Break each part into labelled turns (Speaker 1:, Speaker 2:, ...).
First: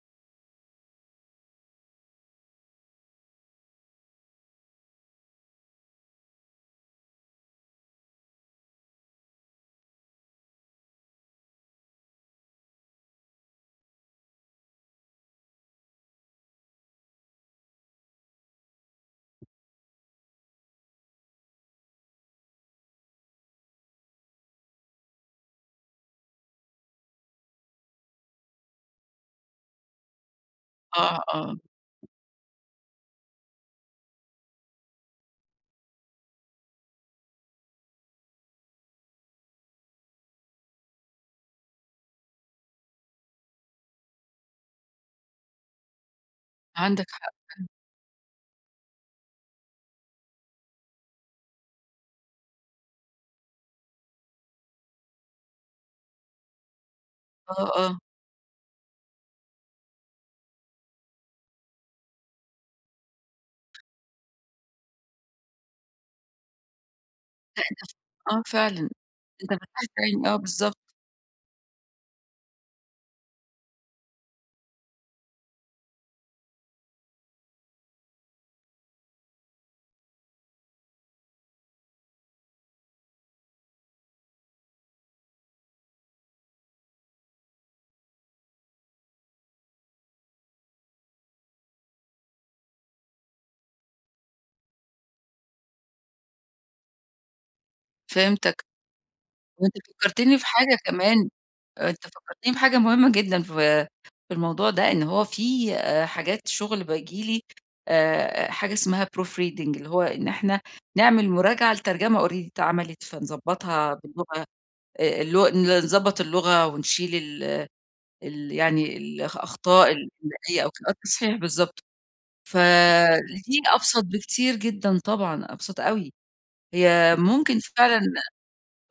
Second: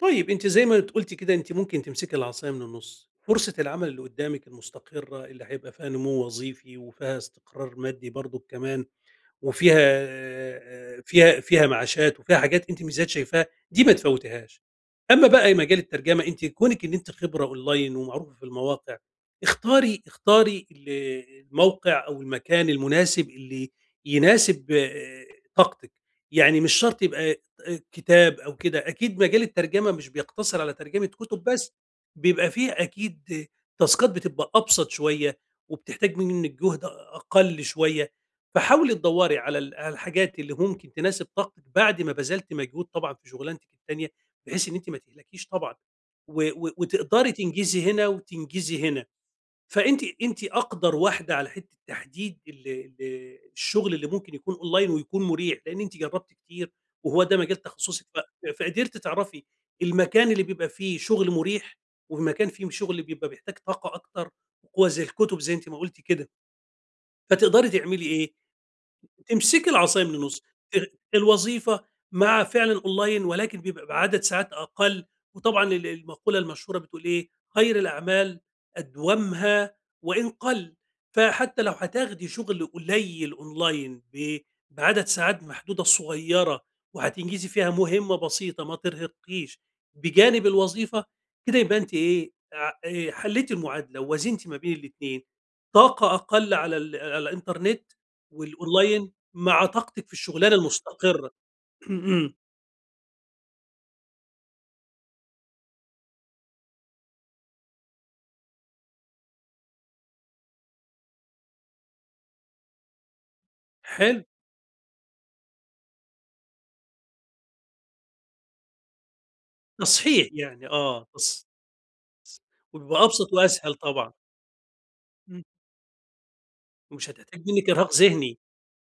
Speaker 1: طيب، أنتِ زي ما قُلتِ كده أنتِ ممكن تمسكي العصايا من النص، فرصة العمل اللي قدامِك المستقرة اللي هيبقى فيها نمو وظيفي، وفيها استقرار مادي برضك كمان وفيها فيها فيها معاشات وفيها حاجات أنتِ ميزات شايفاها دي ما تفوتيهاش. أمّا بقى مجال الترجم، أنتِ كونِك إن أنتِ خبرة أونلاين ومعروفة في المواقع، اختاري اختاري ال الموقع أو المكان المناسب اللي يناسب آآ، طاقتِك. يعني مش شرط يبقى آآ، كتاب أو كده، أكيد مجال الترجمة مش بيقتصر على ترجمة
Speaker 2: آه،
Speaker 1: كتب
Speaker 2: آه.
Speaker 1: بس. بيبقى في أكيد تاسكات بتبقى أبسط شوية، وبتحتاج منِك جهد أ أقل شوية. فحاولي تدوري على ال على الحاجات اللي ممكن تناسب طاقتِك بعد ما بذلتِ مجهود طبعًا في شغلانتِك التانية، بحيث إن أنتِ ما تهلكيش طبعًا و و
Speaker 2: عندك حق،
Speaker 1: وتقدري
Speaker 2: إمم.
Speaker 1: تنجزي هنا وتنجزي هنا. فأنتِ أنتِ اقدر واحدة على حتة تحديد ال ال الشغل اللي ممكن يكون أونلاين ويكون مُريح، لأن أنتِ جربتِ كتير وهو ده
Speaker 2: آه،
Speaker 1: مجال
Speaker 2: آه.
Speaker 1: تخصصِك ف فقدرتِ تعرفي المكان اللي بيبقى فيه شغل مريح ومكان فيه شغل بيبقى بيحتاج طاقة أكتر، هو زي الكتب زي أنتِ ما قُلتِ كده. فتقدري
Speaker 2: [unintelligible]
Speaker 1: تعملي إيه؟
Speaker 2: آه، فعلًا. أنت
Speaker 1: تمسكي
Speaker 2: فتحت
Speaker 1: العصايا من
Speaker 2: عيني. آه،
Speaker 1: النص.
Speaker 2: بالضبط.
Speaker 1: ال الوظيفة مع فعلًا أونلاين ولكن بيبقى عدد ساعات أقل، وطبعًا ال المقولة المشهورة بتقول إيه، خير الأعمال أدومّها وإن قل، فحتى لو هتاخدي شغل قليل أونلاين ب بعدد ساعات محدودة صغيرة وهتنجزي فيها مهمة بسيطة ما ترهقّيش، بجانب الوظيفة كده يبقى أنتِ إيه، ع آآ، حلّيتي المعادلة ووازنتي ما بين الاتنين. طاقة أقل على ال على الإنترنت
Speaker 2: فهمتك.
Speaker 1: والأونلاين مع
Speaker 2: وأنت
Speaker 1: طاقتِك في
Speaker 2: فكرتني في
Speaker 1: الشغلانة
Speaker 2: حاجة كمان
Speaker 1: المستقرة.
Speaker 2: أنت
Speaker 1: امم.
Speaker 2: فكرتيني في حاجة مهمة جدًا، في في الموضوع ده، إن هو في آآ، حاجات شغل باجي لي آآ، آآ، حاجة اسمها proof reading اللي هو إن إحنا نعمل مراجعة لترجمة already اتعملت، فنضبطها
Speaker 1: حلو.
Speaker 2: باللغة آآ، الل نضبط اللغة ونشيل ال ال يعني ال الأخطاء
Speaker 1: تصحيح
Speaker 2: الإملائية
Speaker 1: يعني،
Speaker 2: أو كده. آه،
Speaker 1: آه،
Speaker 2: التصحيح
Speaker 1: تص
Speaker 2: بالضبط،
Speaker 1: س هو أبسط
Speaker 2: فالاتنين
Speaker 1: وأسهل
Speaker 2: أبسط
Speaker 1: طبعًا.
Speaker 2: بكتير جدًا
Speaker 1: إمم.
Speaker 2: طبعًا، أبسط أوي.
Speaker 1: ومش
Speaker 2: هي
Speaker 1: هتحتاج
Speaker 2: ممكن
Speaker 1: منِّك إرهاق
Speaker 2: فعلًا
Speaker 1: ذهني.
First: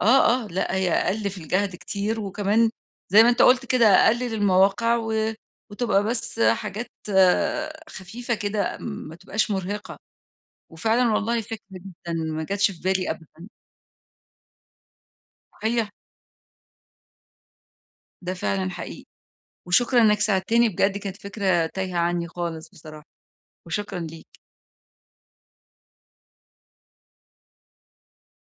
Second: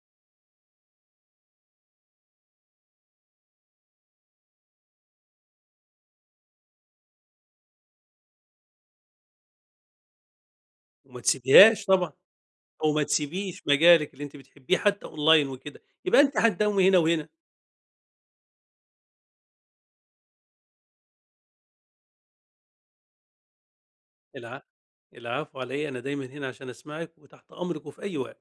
Speaker 2: آه، آه، لأ، هي أقل في الجهد كتير وكمان زي ما أنت قُلت كده، اققل المواقع و وتبقى بس حاجات خفيفة كده ما تبقاش مُرهقة. وفعلًا
Speaker 1: وما
Speaker 2: والله فكرة
Speaker 1: تسيبيهاش طبعًا،
Speaker 2: جدًا ما جاتش في
Speaker 1: أو ما
Speaker 2: بالي أبدًا.
Speaker 1: تسيبيش مجالِك اللي أنتِ بتحبيه حتى أونلاين وكده
Speaker 2: هي
Speaker 1: يبقى أنتِ حتداومي هنا وهنا.
Speaker 2: ده فعلًا حقيقي. وشكرًا إنك ساعدتني بجد كانت فكرة تايهة عني خالص بصراحة وشكرًا ليك.
Speaker 1: الع العفو علي إيه. أنا دايمًا هنا عشان أسمعِك وتحت أمرِك وفي أي وقت.